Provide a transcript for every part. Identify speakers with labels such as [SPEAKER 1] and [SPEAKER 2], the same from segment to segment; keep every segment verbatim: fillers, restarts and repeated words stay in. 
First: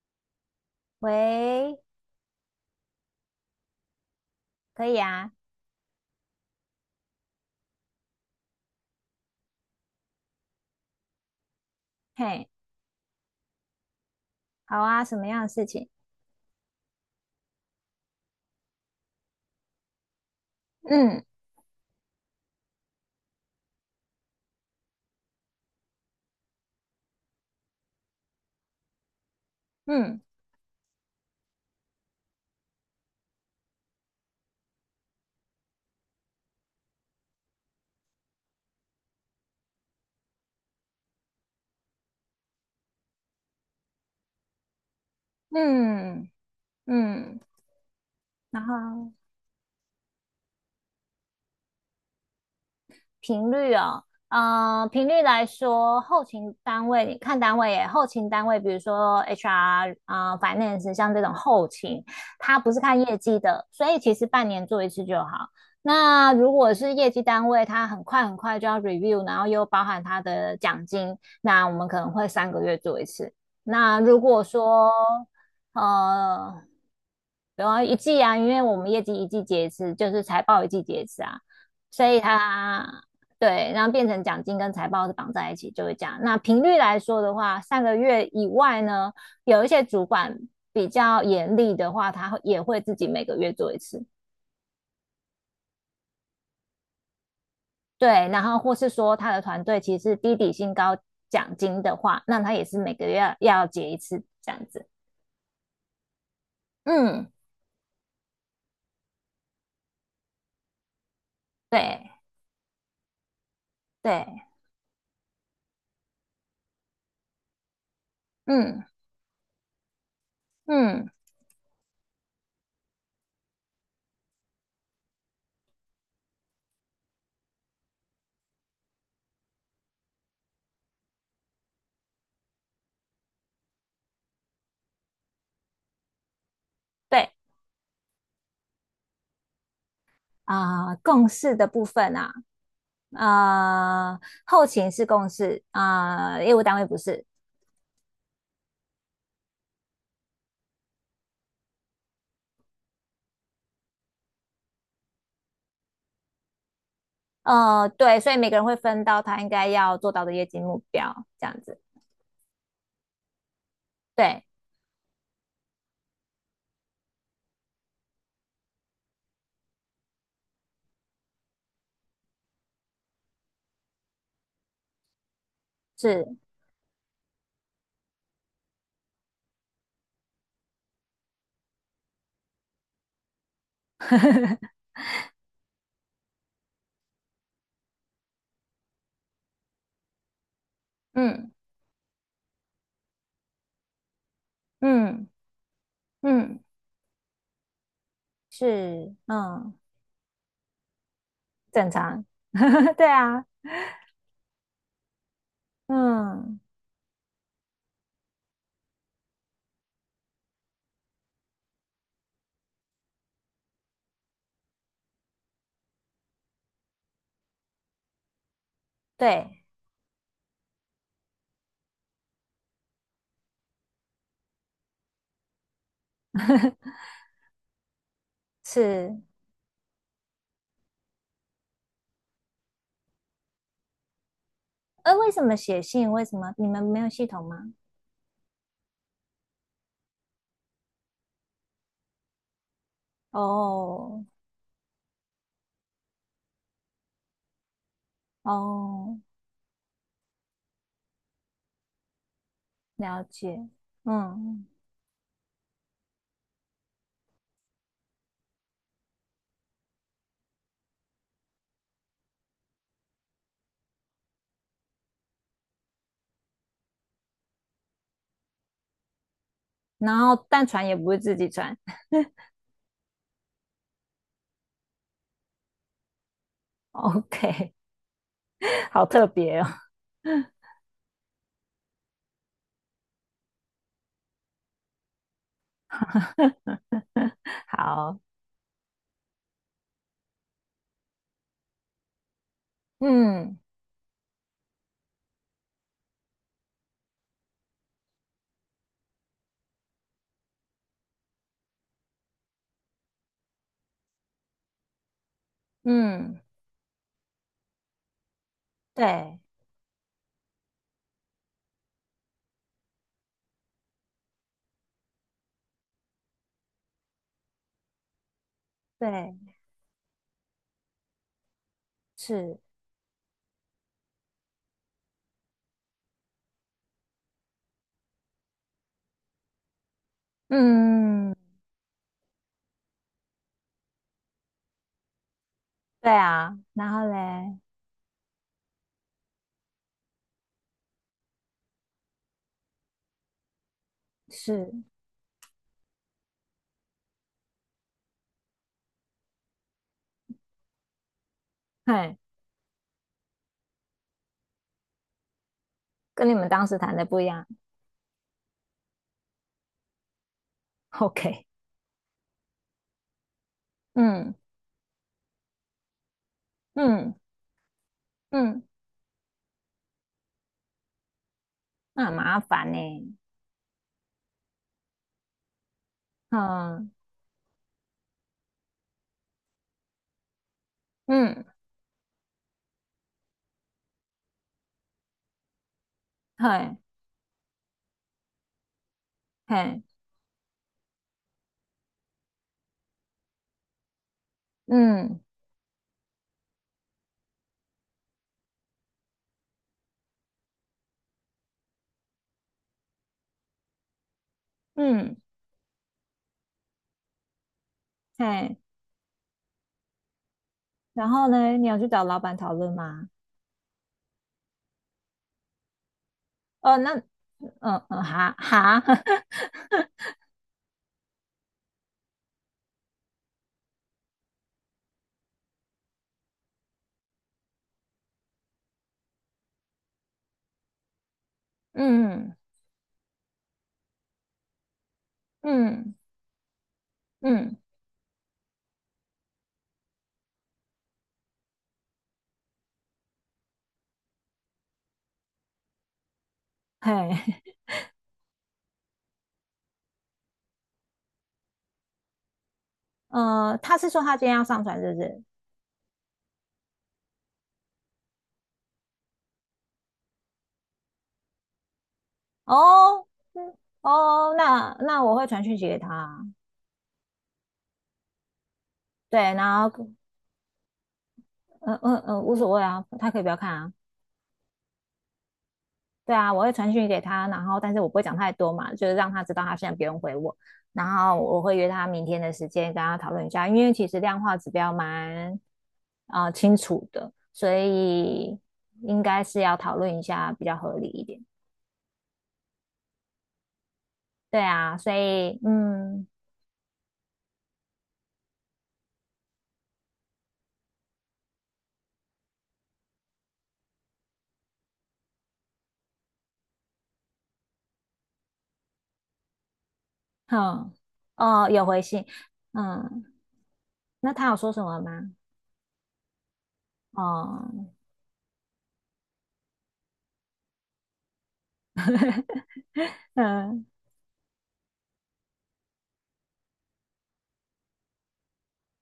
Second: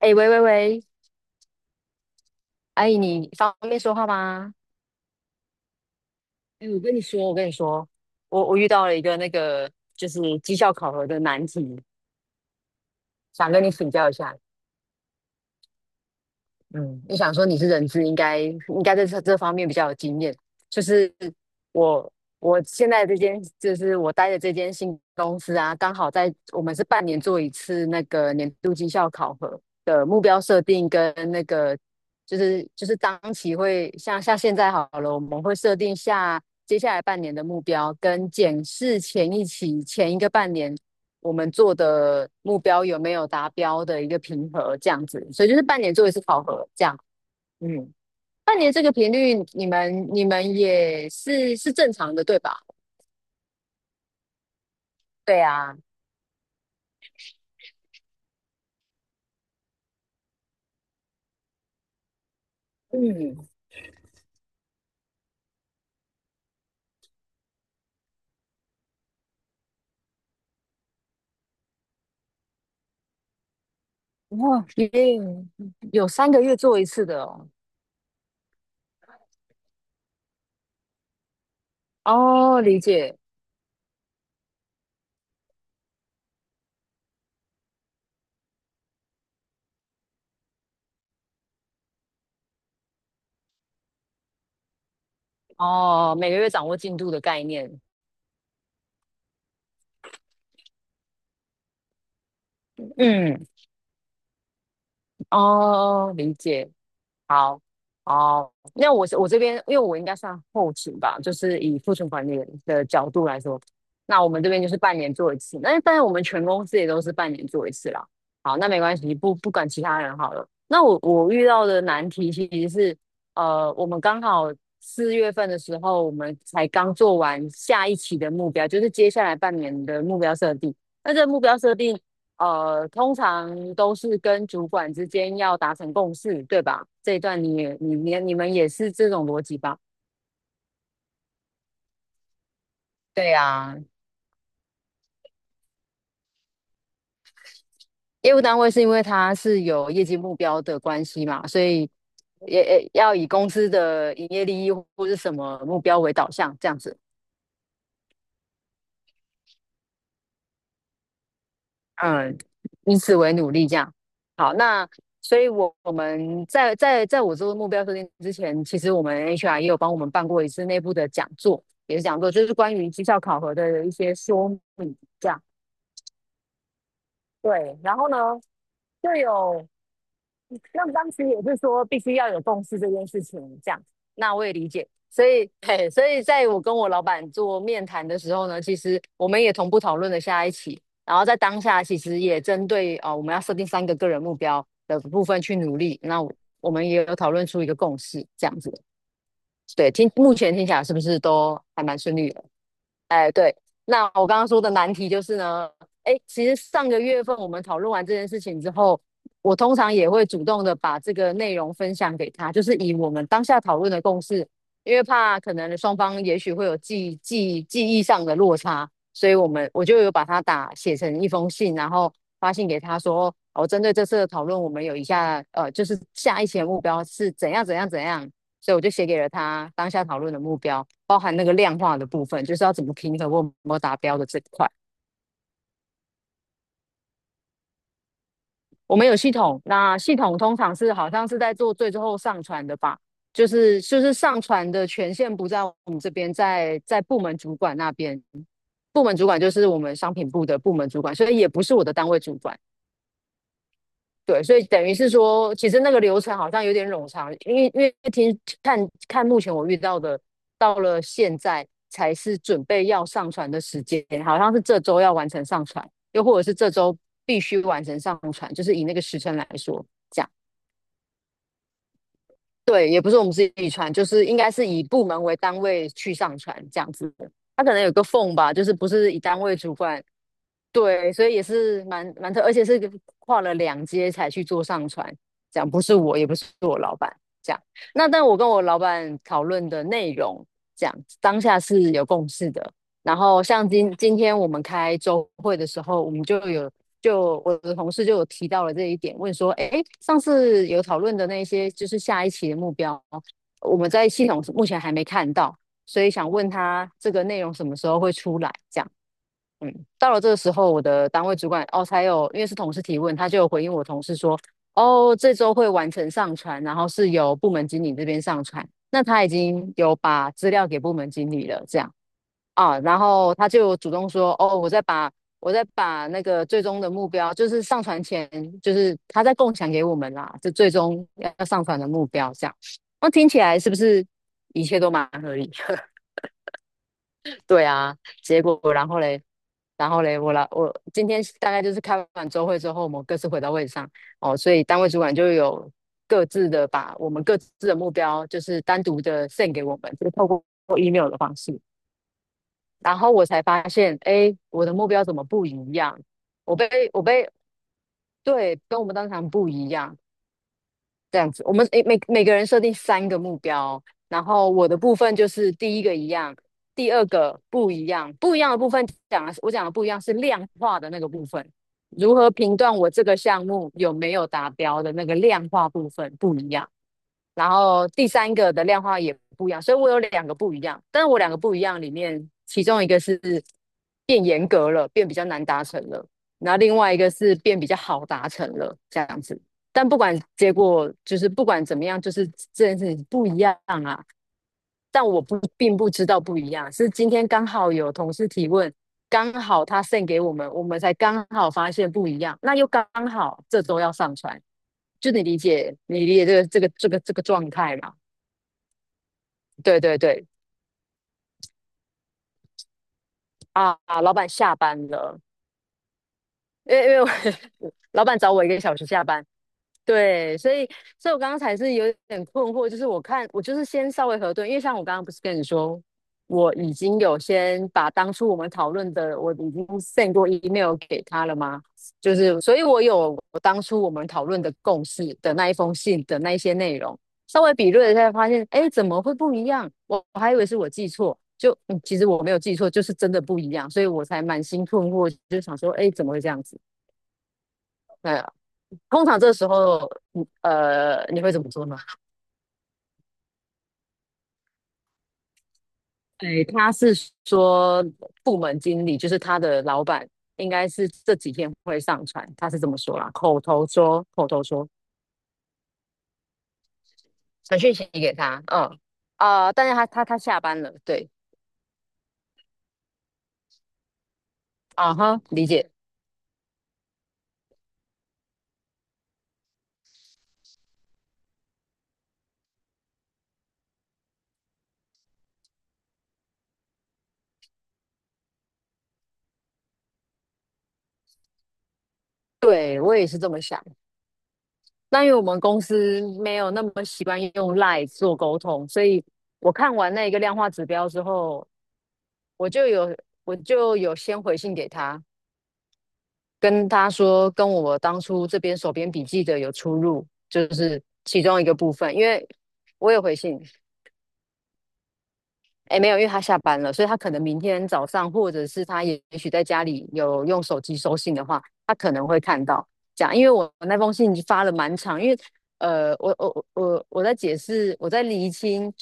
[SPEAKER 1] 哎，喂喂喂，
[SPEAKER 2] 喂，
[SPEAKER 1] 阿姨，你方便说话吗？
[SPEAKER 2] 可以啊，
[SPEAKER 1] 哎，我跟你说，我跟你说，我我遇到了一个那个就是绩效考核的难题，
[SPEAKER 2] 嘿，
[SPEAKER 1] 想跟你请教一下。
[SPEAKER 2] 好啊，什么样的事情？
[SPEAKER 1] 嗯，我想说你是人资，应该应该在这这方面比较有经验。就是
[SPEAKER 2] 嗯
[SPEAKER 1] 我我现在这间，就是我待的这间新公司啊，刚好在我们是半年做一次那个年度绩效考核的
[SPEAKER 2] 嗯
[SPEAKER 1] 目标设定跟那个就是就是当期会像像现在好了，我们会设定下接下来半年的目标，跟检视前一期前一个半年我们做的目标有没有达标的一个评核，这样子，所以就是半年做一次
[SPEAKER 2] 嗯
[SPEAKER 1] 考核，这样，
[SPEAKER 2] 嗯，
[SPEAKER 1] 嗯，半
[SPEAKER 2] 然
[SPEAKER 1] 年这个频
[SPEAKER 2] 后
[SPEAKER 1] 率，你们你们也是是正常的，对吧？
[SPEAKER 2] 频率哦，嗯、频率
[SPEAKER 1] 对
[SPEAKER 2] 来
[SPEAKER 1] 啊，
[SPEAKER 2] 说，后勤单位你看单位耶，后勤单位，比如说 H R 啊、finance，像这种后勤，它不是看业
[SPEAKER 1] 嗯，
[SPEAKER 2] 绩的，所以其实半年做一次就好。那如果是业绩单位，它很快很快就要 review，然后又包含它的奖金，那我们可能会三个月做一次。那如果
[SPEAKER 1] 哇，
[SPEAKER 2] 说
[SPEAKER 1] 也有三个月
[SPEAKER 2] 呃，
[SPEAKER 1] 做一次的哦，
[SPEAKER 2] 然后一季啊，因为我们业绩一季结一次，就是财报一季结一次啊，所以
[SPEAKER 1] 哦，理
[SPEAKER 2] 它
[SPEAKER 1] 解，
[SPEAKER 2] 对，然后变成奖金跟财报是绑在一起，就会这样。那频率来说的话，上个月以外呢，有一些主管比较严厉的话，他也会自己每个月做一次。
[SPEAKER 1] 哦，每个月掌握进度的概念，
[SPEAKER 2] 对，然后或是说他的团队其实是低底薪高奖金的话，那他也是每个月要
[SPEAKER 1] 嗯，
[SPEAKER 2] 要结一次这样子。
[SPEAKER 1] 哦，理解，
[SPEAKER 2] 嗯，
[SPEAKER 1] 好，哦，那我是我这边，因为我应该算后勤吧，就是以库存
[SPEAKER 2] 对
[SPEAKER 1] 管理的角度来说，那我们
[SPEAKER 2] 对，
[SPEAKER 1] 这边就是半年做一次，那但是我们全公司也都是半年做一次啦。好，那没
[SPEAKER 2] 嗯
[SPEAKER 1] 关系，不不管其他人好了。那我
[SPEAKER 2] 嗯
[SPEAKER 1] 我遇到的难题其实是，呃，我们刚好四月份的时候，我们才刚做完下一期的目标，就是接下来半年的目标设定。那这个目标设定呃，通常都是跟主管之间要达成共识，对吧？这一
[SPEAKER 2] 对
[SPEAKER 1] 段你也你你你们也是这种逻辑吧？
[SPEAKER 2] 啊、呃共事的部分啊，
[SPEAKER 1] 对呀，
[SPEAKER 2] 呃，后勤是共事啊、呃业务单位不是，
[SPEAKER 1] 业务单位是因为它是有业绩目标的关系嘛，所以也也要以公司的营业利益或是什么目标为导向，这样子。
[SPEAKER 2] 呃，对，所以每个人会分到他应该要做到的业绩目标，这样子。
[SPEAKER 1] 嗯，以此为努力这样。
[SPEAKER 2] 对，
[SPEAKER 1] 好，那所以我，我们在在在我做目标设定之前，其实我们 H R 也有帮我们办过一次内部的讲座，也是讲座，就是关于绩效考核的一些说明这样。
[SPEAKER 2] 是，
[SPEAKER 1] 对，然后呢，就有那当时也是说必须要有共识这件事情，这样，那我也理解。所以，嘿，所以在我跟我老板做面谈的时候呢，其实我们也同步讨论了下一期，然后在
[SPEAKER 2] 嗯
[SPEAKER 1] 当下其实也针对呃我们要设定三个个人目标的部
[SPEAKER 2] 嗯
[SPEAKER 1] 分去努力。那我
[SPEAKER 2] 嗯，
[SPEAKER 1] 我们也有讨论出一个共识，这样子。
[SPEAKER 2] 是，嗯，
[SPEAKER 1] 对，听目前听起来是不是都还
[SPEAKER 2] 正
[SPEAKER 1] 蛮顺
[SPEAKER 2] 常。
[SPEAKER 1] 利的？
[SPEAKER 2] 对
[SPEAKER 1] 哎，
[SPEAKER 2] 啊，
[SPEAKER 1] 对，那我刚刚说的难题就是呢，哎，其实
[SPEAKER 2] 嗯，
[SPEAKER 1] 上个月份我们讨论完这件事情之后，我通常也会主动的把这个内容分享给他，就是以我们当下讨论的共识，因为怕可能双方也许会有记记记忆上的落差，所以我
[SPEAKER 2] 对，
[SPEAKER 1] 们我就有把它打写成一封信，然后发信给他说，哦，针对这次的讨论，我们有以下呃，就是下一期的目 标是怎样怎样怎样，所以我就写
[SPEAKER 2] 是。
[SPEAKER 1] 给了他当下讨论的目标，包含那个量化的部分，就是要怎么平衡我有没有达标的这一块。
[SPEAKER 2] 呃，为什么写信？为什么你们没有系统吗？
[SPEAKER 1] 我们有系统，那系统通常是好像是在做最最后上传的吧，就是就是
[SPEAKER 2] 哦
[SPEAKER 1] 上传的权限不在我们这边，在在部门主管那边。部门
[SPEAKER 2] 哦，
[SPEAKER 1] 主管就是我们商品部的部门主管，所以也不是我的单位主管。
[SPEAKER 2] 了解。
[SPEAKER 1] 对，所以
[SPEAKER 2] 嗯，
[SPEAKER 1] 等于是说，其实那个流程好像有点冗长，因为因为听看看目前我遇到的，到了现在才是准备要上传的时间，好像是这周要完成上传，又或者是这周必须完成上传，就是以那个时辰来说，
[SPEAKER 2] 然
[SPEAKER 1] 这样。
[SPEAKER 2] 后但传也不是自己传。
[SPEAKER 1] 对，也不是我们自己传，就是应该是以部门为单位去上传这样子的。他可
[SPEAKER 2] OK，
[SPEAKER 1] 能有个缝吧，就是不
[SPEAKER 2] 好
[SPEAKER 1] 是以
[SPEAKER 2] 特
[SPEAKER 1] 单位
[SPEAKER 2] 别哦。
[SPEAKER 1] 主管 对，所以也是蛮蛮特，而且是跨了两阶才去做上传，这样不是我，也不是我老板，这样。那
[SPEAKER 2] 好，
[SPEAKER 1] 但我跟我老板讨论的内容，这样当下是有共识的。然后
[SPEAKER 2] 嗯
[SPEAKER 1] 像今今天我们开周会的时候，我们就有就我的同事就有提到了这一点，问说，哎，上次有讨论的那些，就是下一期的目标，我们在系统目前还没看到，所以想
[SPEAKER 2] 嗯。
[SPEAKER 1] 问他这个内容什么时候会出来，这样。
[SPEAKER 2] 对
[SPEAKER 1] 嗯，到了这个时候，我的单位主管哦，才有，因为是同事提问，他就有回应我同事说，哦，这周会完成上传，然后是由部门经理这边上传，那他已
[SPEAKER 2] 对
[SPEAKER 1] 经有把资料给部门经理了，这样
[SPEAKER 2] 是，
[SPEAKER 1] 啊，然后他就主动说，哦，我再把我再把那个最终的目标，就是上传前，就是他在共享给我们啦，就最终
[SPEAKER 2] 嗯，
[SPEAKER 1] 要上传的目标这样，那听起来是不是一切都蛮合理？
[SPEAKER 2] 对啊，然后嘞
[SPEAKER 1] 对啊，结果然后嘞，然后嘞，我来，我今天大概就是开完周会之后，我们各自回到位置上哦，所以
[SPEAKER 2] 是，
[SPEAKER 1] 单位主管就有各自的把我们各自的目标，就是单独的 send 给我们，就是透过 email 的方式，
[SPEAKER 2] 嘿，
[SPEAKER 1] 然后我才发现，哎，我的目标怎么不一样？
[SPEAKER 2] 跟你们
[SPEAKER 1] 我
[SPEAKER 2] 当
[SPEAKER 1] 被
[SPEAKER 2] 时谈
[SPEAKER 1] 我
[SPEAKER 2] 的不一
[SPEAKER 1] 被
[SPEAKER 2] 样
[SPEAKER 1] 对，跟我们当场不一样，这样子，
[SPEAKER 2] ？OK，
[SPEAKER 1] 我们诶每每个人设定三个目标，然
[SPEAKER 2] 嗯
[SPEAKER 1] 后我的部分就是第一个一样，第二
[SPEAKER 2] 嗯
[SPEAKER 1] 个不一样，不一样的
[SPEAKER 2] 嗯，
[SPEAKER 1] 部分讲的是我讲的不一样是量化的那个部分，
[SPEAKER 2] 那很
[SPEAKER 1] 如何
[SPEAKER 2] 麻
[SPEAKER 1] 评
[SPEAKER 2] 烦
[SPEAKER 1] 断我这
[SPEAKER 2] 呢。
[SPEAKER 1] 个项目有没有达标的那个量化部分不一样。
[SPEAKER 2] 嗯
[SPEAKER 1] 然后第三个的量化也不一样，所以我有两个不一样。但是我两个
[SPEAKER 2] 嗯，
[SPEAKER 1] 不一样里面，其中一个是变严格了，变比较难达成了，然后另
[SPEAKER 2] 嘿
[SPEAKER 1] 外一个是变比较好达成了，这样子。
[SPEAKER 2] 嘿，
[SPEAKER 1] 但不管结果，就是不管怎么样，就是这件事情不一样啊。但
[SPEAKER 2] 嗯
[SPEAKER 1] 我不并不知道不一样，是今天刚好有同事提问，刚好他 send 给我们，我们才刚好发现不一样，那又刚好这周要上传，就
[SPEAKER 2] 嗯
[SPEAKER 1] 你理解你理解这个这个这个这个状态嘛？
[SPEAKER 2] 嘿，
[SPEAKER 1] 对对对，
[SPEAKER 2] 然后呢，你要去找老板讨论吗？
[SPEAKER 1] 啊，老板下班了，因
[SPEAKER 2] 哦，
[SPEAKER 1] 为因
[SPEAKER 2] 那
[SPEAKER 1] 为我
[SPEAKER 2] 嗯 嗯
[SPEAKER 1] 老板找
[SPEAKER 2] 哈
[SPEAKER 1] 我一个小
[SPEAKER 2] 哈，
[SPEAKER 1] 时下班，对，所以，所以我刚刚才是有点困惑，就是我看我就是先稍微核对，因为像我刚刚不是跟你说，我已经有先把当初我们讨论的，我已经 send 过 email 给他了吗？就
[SPEAKER 2] 嗯
[SPEAKER 1] 是，所以我有我当初我们讨论的共识的那一封
[SPEAKER 2] 嗯
[SPEAKER 1] 信的那一些内容，稍微
[SPEAKER 2] 嗯，
[SPEAKER 1] 比对了一下，发现，哎，怎么会不一样？我我还以为是我记错，就，嗯其实我没有记错，就是真的不一样，所以我才满心困惑，就想说，哎，怎么会这样子？
[SPEAKER 2] 嘿，
[SPEAKER 1] 通常这时候，呃，你会怎么做呢？
[SPEAKER 2] 呃，他是说他今天要上传，是不是？
[SPEAKER 1] 哎，他是说部门经理，就是他的老板，应该是这几天会上传，他是这么说
[SPEAKER 2] 哦，
[SPEAKER 1] 啦，口
[SPEAKER 2] 嗯，
[SPEAKER 1] 头说，口
[SPEAKER 2] 哦，
[SPEAKER 1] 头说，
[SPEAKER 2] 那那我会传讯息给他，
[SPEAKER 1] 传讯息给他，嗯，
[SPEAKER 2] 对，
[SPEAKER 1] 啊、但
[SPEAKER 2] 然
[SPEAKER 1] 是
[SPEAKER 2] 后
[SPEAKER 1] 他他他下班了，对，
[SPEAKER 2] 嗯嗯嗯，无所谓啊，他可以不要看啊，
[SPEAKER 1] 啊哈，理解，
[SPEAKER 2] 对啊，我会传讯息给他，然后但是我不会讲太多嘛，就是让他知道他现在不用回我，然后我会约他明天的时间跟他讨论一下，因为其实量化指标蛮啊、呃清楚的，所以应该是要讨论一下比较合理一点，
[SPEAKER 1] 对我也是这么想。
[SPEAKER 2] 对啊，所
[SPEAKER 1] 那因为我
[SPEAKER 2] 以
[SPEAKER 1] 们公司
[SPEAKER 2] 嗯
[SPEAKER 1] 没有那么习惯用 LINE 做沟通，所以我看完那个量化指标之后，我就有我就有先回信给他，跟他说跟我当初这边手边笔记的有出入，就
[SPEAKER 2] 哼，
[SPEAKER 1] 是其中一
[SPEAKER 2] 哦，
[SPEAKER 1] 个
[SPEAKER 2] 有
[SPEAKER 1] 部
[SPEAKER 2] 回
[SPEAKER 1] 分，
[SPEAKER 2] 信，
[SPEAKER 1] 因为我有
[SPEAKER 2] 嗯，
[SPEAKER 1] 回信。
[SPEAKER 2] 那他有说什么吗？
[SPEAKER 1] 哎，没有，因为他下班了，所以他可能明
[SPEAKER 2] 哦、
[SPEAKER 1] 天早上，或者是他也也许在家里有用手机收信的话，他可能会看到这 样，因为我
[SPEAKER 2] 嗯
[SPEAKER 1] 那封信发了蛮长，因为呃，我我我我在解释，我在厘清。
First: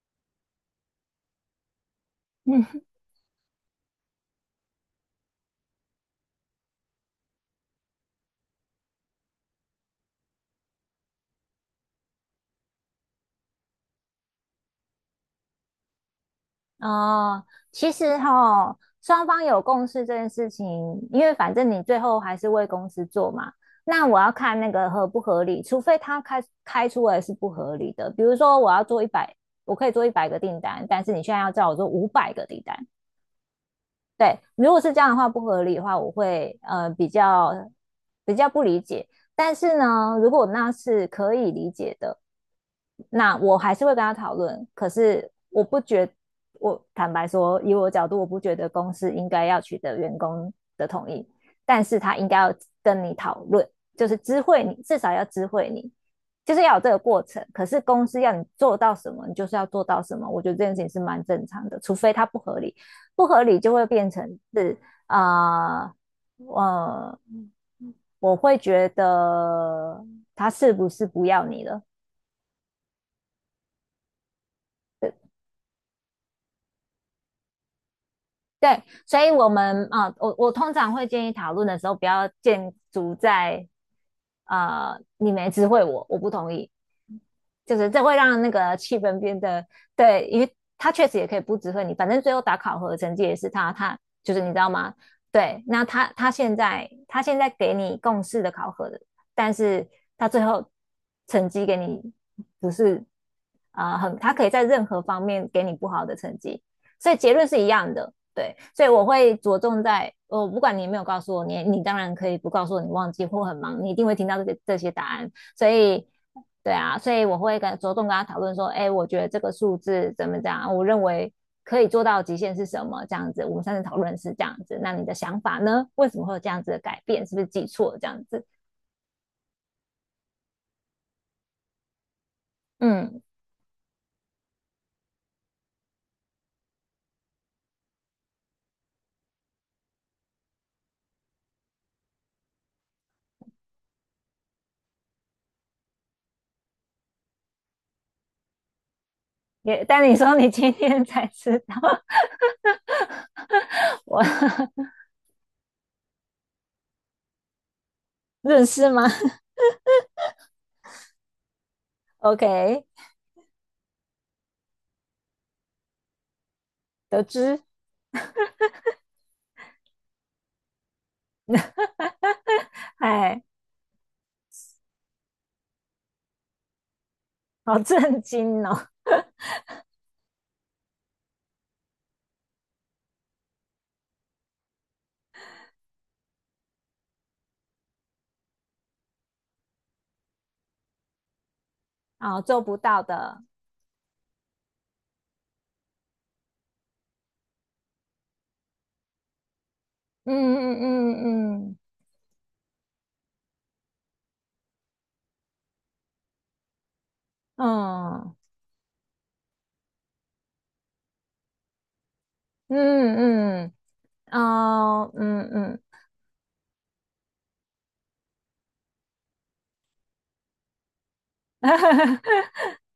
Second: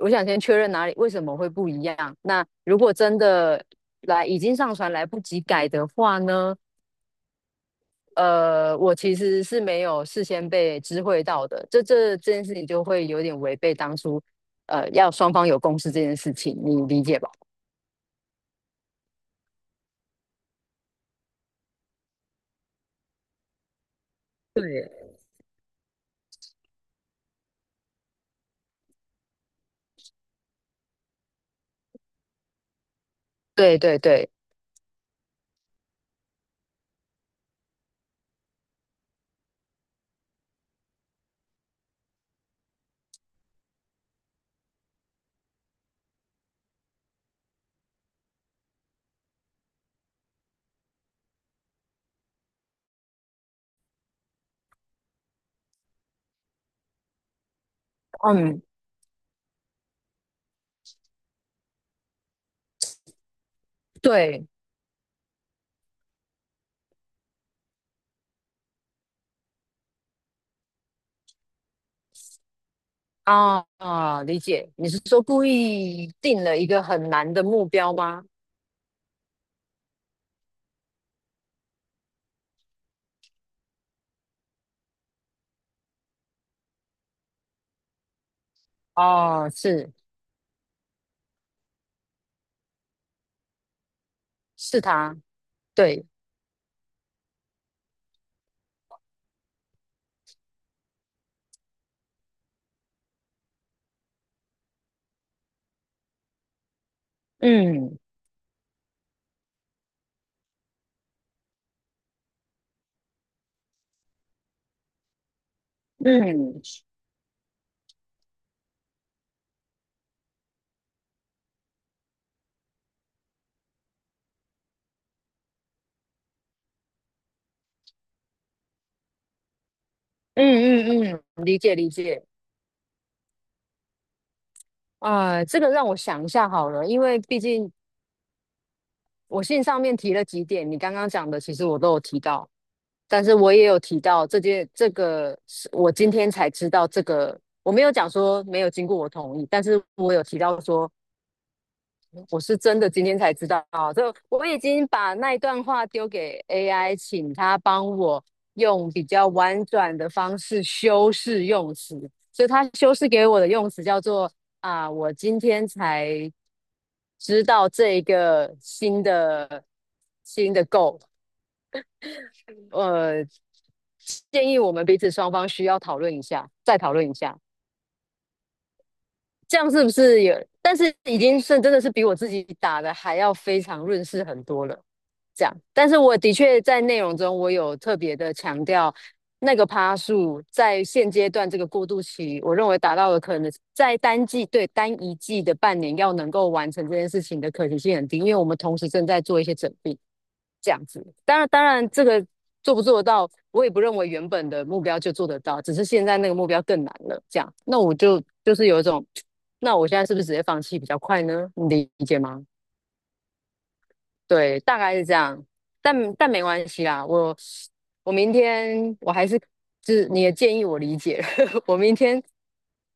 [SPEAKER 1] 我想先确认哪里为什么会不一样。那如
[SPEAKER 2] 嗯
[SPEAKER 1] 果真的来已经上传来不及改的话呢？呃，我其实是没有事先被知会到的，这这这件事情就会有点违背当初，呃，要双方有共识这件事情，你理解吧？
[SPEAKER 2] 哦，其实哈，双方有共识这件事情，因为反正你最后还是为公司做嘛。那我要看那个合不合理，除非他开开出来是不合理的。比如说，我要做一百，我可以做一百个订单，但是你现在要叫我做五百个订单，
[SPEAKER 1] 对对对，
[SPEAKER 2] 对，如果是这样的话不合理的话，我会呃比较比较不理解。但是呢，如果那是可以理解的，那我还是会跟他讨论。可是我不觉，我坦白说，以我的角度，我不觉得公司应该要取得员工的同意，但是他应该要跟你讨论，就是知会你，至少要知会你，就是要有这个过程。可是公司要你
[SPEAKER 1] 嗯，
[SPEAKER 2] 做到什么，你就是要做到什么。我觉得这件事情是蛮正常的，除非它不合理。不合理就会变成
[SPEAKER 1] 对
[SPEAKER 2] 是啊，呃，呃我会觉得他是不是不要你了？
[SPEAKER 1] 啊。啊，理解。你是
[SPEAKER 2] 对
[SPEAKER 1] 说故意定了一个很难的目标吗？
[SPEAKER 2] 对，所以我们啊、呃我我通常会建议讨论的时候，不要建筑在啊、呃你没知会我，我不同意，就是这会让那个气氛变
[SPEAKER 1] 哦，
[SPEAKER 2] 得
[SPEAKER 1] 是，
[SPEAKER 2] 对，因为他确实也可以不指挥你，反正最后打考核成绩也是他，他就是你知道
[SPEAKER 1] 是
[SPEAKER 2] 吗？
[SPEAKER 1] 他。
[SPEAKER 2] 对，那
[SPEAKER 1] 对，
[SPEAKER 2] 他他现在他现在给你共事的考核的，但是他最后成绩给你不是啊、呃很，他可以在任何方面给你不好的成绩，所以结论是一样
[SPEAKER 1] 嗯
[SPEAKER 2] 的。对，所以我会着重在，我、哦不管你有没有告诉我，你你当然可以不告诉我你忘记或很忙，你一定会听到这些这些答案。所以
[SPEAKER 1] 嗯
[SPEAKER 2] 对啊，所以我会跟着重跟他讨论说，哎，我觉得这个数字怎么讲，我认为可以做到极限是什么？这样子，我们上次讨论是这样子，那你的想法呢？为什么会有这样子的改变？是不是记错这样子？
[SPEAKER 1] 嗯嗯嗯，理解理解。
[SPEAKER 2] 嗯，
[SPEAKER 1] 啊，这个让我想一下好了，因为毕竟我信上面提了几点，你刚刚讲的其实我都有提到。但是我也有提到这件，这个是我今天才知道这个，我没有讲说没有经过我同意，但是
[SPEAKER 2] 也，但
[SPEAKER 1] 我
[SPEAKER 2] 你
[SPEAKER 1] 有
[SPEAKER 2] 说
[SPEAKER 1] 提
[SPEAKER 2] 你
[SPEAKER 1] 到
[SPEAKER 2] 今
[SPEAKER 1] 说
[SPEAKER 2] 天才知道，
[SPEAKER 1] 我是真的今天才知道。啊，这
[SPEAKER 2] 我
[SPEAKER 1] 我已经把那一段话丢给 A I，请他帮我
[SPEAKER 2] 认识
[SPEAKER 1] 用
[SPEAKER 2] 吗
[SPEAKER 1] 比较婉转的方式修饰用词，所以他
[SPEAKER 2] ？OK，
[SPEAKER 1] 修饰给我的用词叫做啊，我今天才
[SPEAKER 2] 得
[SPEAKER 1] 知
[SPEAKER 2] 知，
[SPEAKER 1] 道这一个新的新的 goal。呃，
[SPEAKER 2] 哎，
[SPEAKER 1] 建议我们彼此双方需要讨论一下，再讨论一下，
[SPEAKER 2] 好震惊哦，
[SPEAKER 1] 这样是不是有？但是已经是真的是比我自己打的还要非常润饰很多了。这样，但是我的确在内容中，我有特别的强调那个趴数在现阶段这个过渡
[SPEAKER 2] 啊、
[SPEAKER 1] 期，
[SPEAKER 2] 哦
[SPEAKER 1] 我
[SPEAKER 2] 做
[SPEAKER 1] 认
[SPEAKER 2] 不
[SPEAKER 1] 为达
[SPEAKER 2] 到
[SPEAKER 1] 到了可
[SPEAKER 2] 的，
[SPEAKER 1] 能在单季对单一季的半年要能够完成这件事情的可行性很低，因为我们同时正在做一些整并，
[SPEAKER 2] 嗯
[SPEAKER 1] 这
[SPEAKER 2] 嗯
[SPEAKER 1] 样子。
[SPEAKER 2] 嗯
[SPEAKER 1] 当然，当
[SPEAKER 2] 嗯嗯。
[SPEAKER 1] 然这个做不做得到，我也不认为原本的目标就做得到，只是现在那个目标更难了。这样，那我就
[SPEAKER 2] 嗯
[SPEAKER 1] 就是有一种，那我现在是不是直接放弃比较快呢？你理解吗？
[SPEAKER 2] 嗯嗯，
[SPEAKER 1] 对，大概是
[SPEAKER 2] 哦，
[SPEAKER 1] 这样，
[SPEAKER 2] 嗯嗯，
[SPEAKER 1] 但但没关系啦，我我明天我还是就是你的建议我理解了 我明天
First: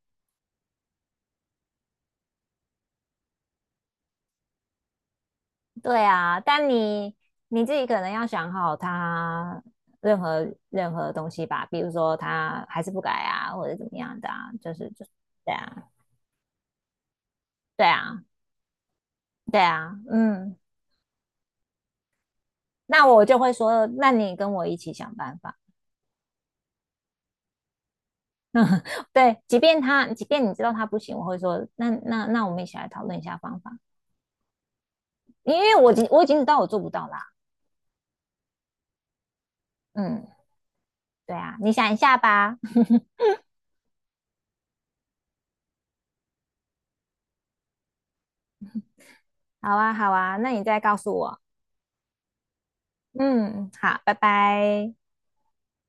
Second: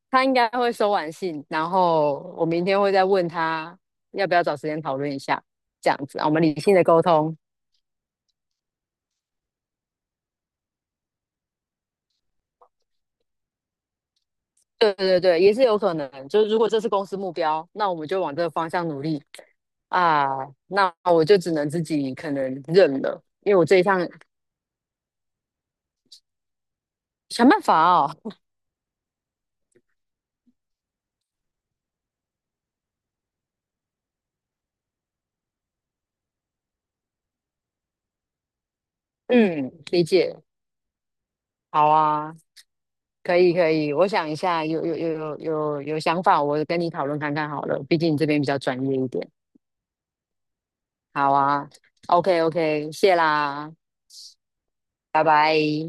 [SPEAKER 1] 他应该会收完信，然后我明天会再问他要不要找时间讨论一下，这
[SPEAKER 2] 对
[SPEAKER 1] 样子啊，我
[SPEAKER 2] 啊，
[SPEAKER 1] 们理
[SPEAKER 2] 但
[SPEAKER 1] 性的沟
[SPEAKER 2] 你
[SPEAKER 1] 通。
[SPEAKER 2] 你自己可能要想好他任何任何东西吧，比如说他还是不改啊，或者怎么样的啊，就是
[SPEAKER 1] 对
[SPEAKER 2] 就
[SPEAKER 1] 对对，
[SPEAKER 2] 对
[SPEAKER 1] 也是有
[SPEAKER 2] 啊，
[SPEAKER 1] 可能，就是如果这是公司目标，
[SPEAKER 2] 对
[SPEAKER 1] 那我们就
[SPEAKER 2] 啊，
[SPEAKER 1] 往这个方向努力
[SPEAKER 2] 对啊，
[SPEAKER 1] 啊，
[SPEAKER 2] 嗯，
[SPEAKER 1] 那我就只能自己可能认
[SPEAKER 2] 那
[SPEAKER 1] 了，
[SPEAKER 2] 我就会
[SPEAKER 1] 因为我这一
[SPEAKER 2] 说，
[SPEAKER 1] 项
[SPEAKER 2] 那你跟我一起想办法。
[SPEAKER 1] 想办法哦。
[SPEAKER 2] 对，即便他，即便你知道他不行，我会说，那那那我们一起来讨论一下方法，因为我已经我已经知道我做不到啦。
[SPEAKER 1] 嗯，理
[SPEAKER 2] 嗯，
[SPEAKER 1] 解，
[SPEAKER 2] 对啊，你
[SPEAKER 1] 好
[SPEAKER 2] 想一下
[SPEAKER 1] 啊。
[SPEAKER 2] 吧。
[SPEAKER 1] 可以可以，我想一下，有有有有有有想法，我跟你讨论看看好了，毕竟你这边比较专业一点。
[SPEAKER 2] 好啊，好啊，那你再告诉
[SPEAKER 1] 好
[SPEAKER 2] 我。
[SPEAKER 1] 啊，OK OK，谢
[SPEAKER 2] 嗯，
[SPEAKER 1] 啦，
[SPEAKER 2] 好，拜拜。
[SPEAKER 1] 拜拜。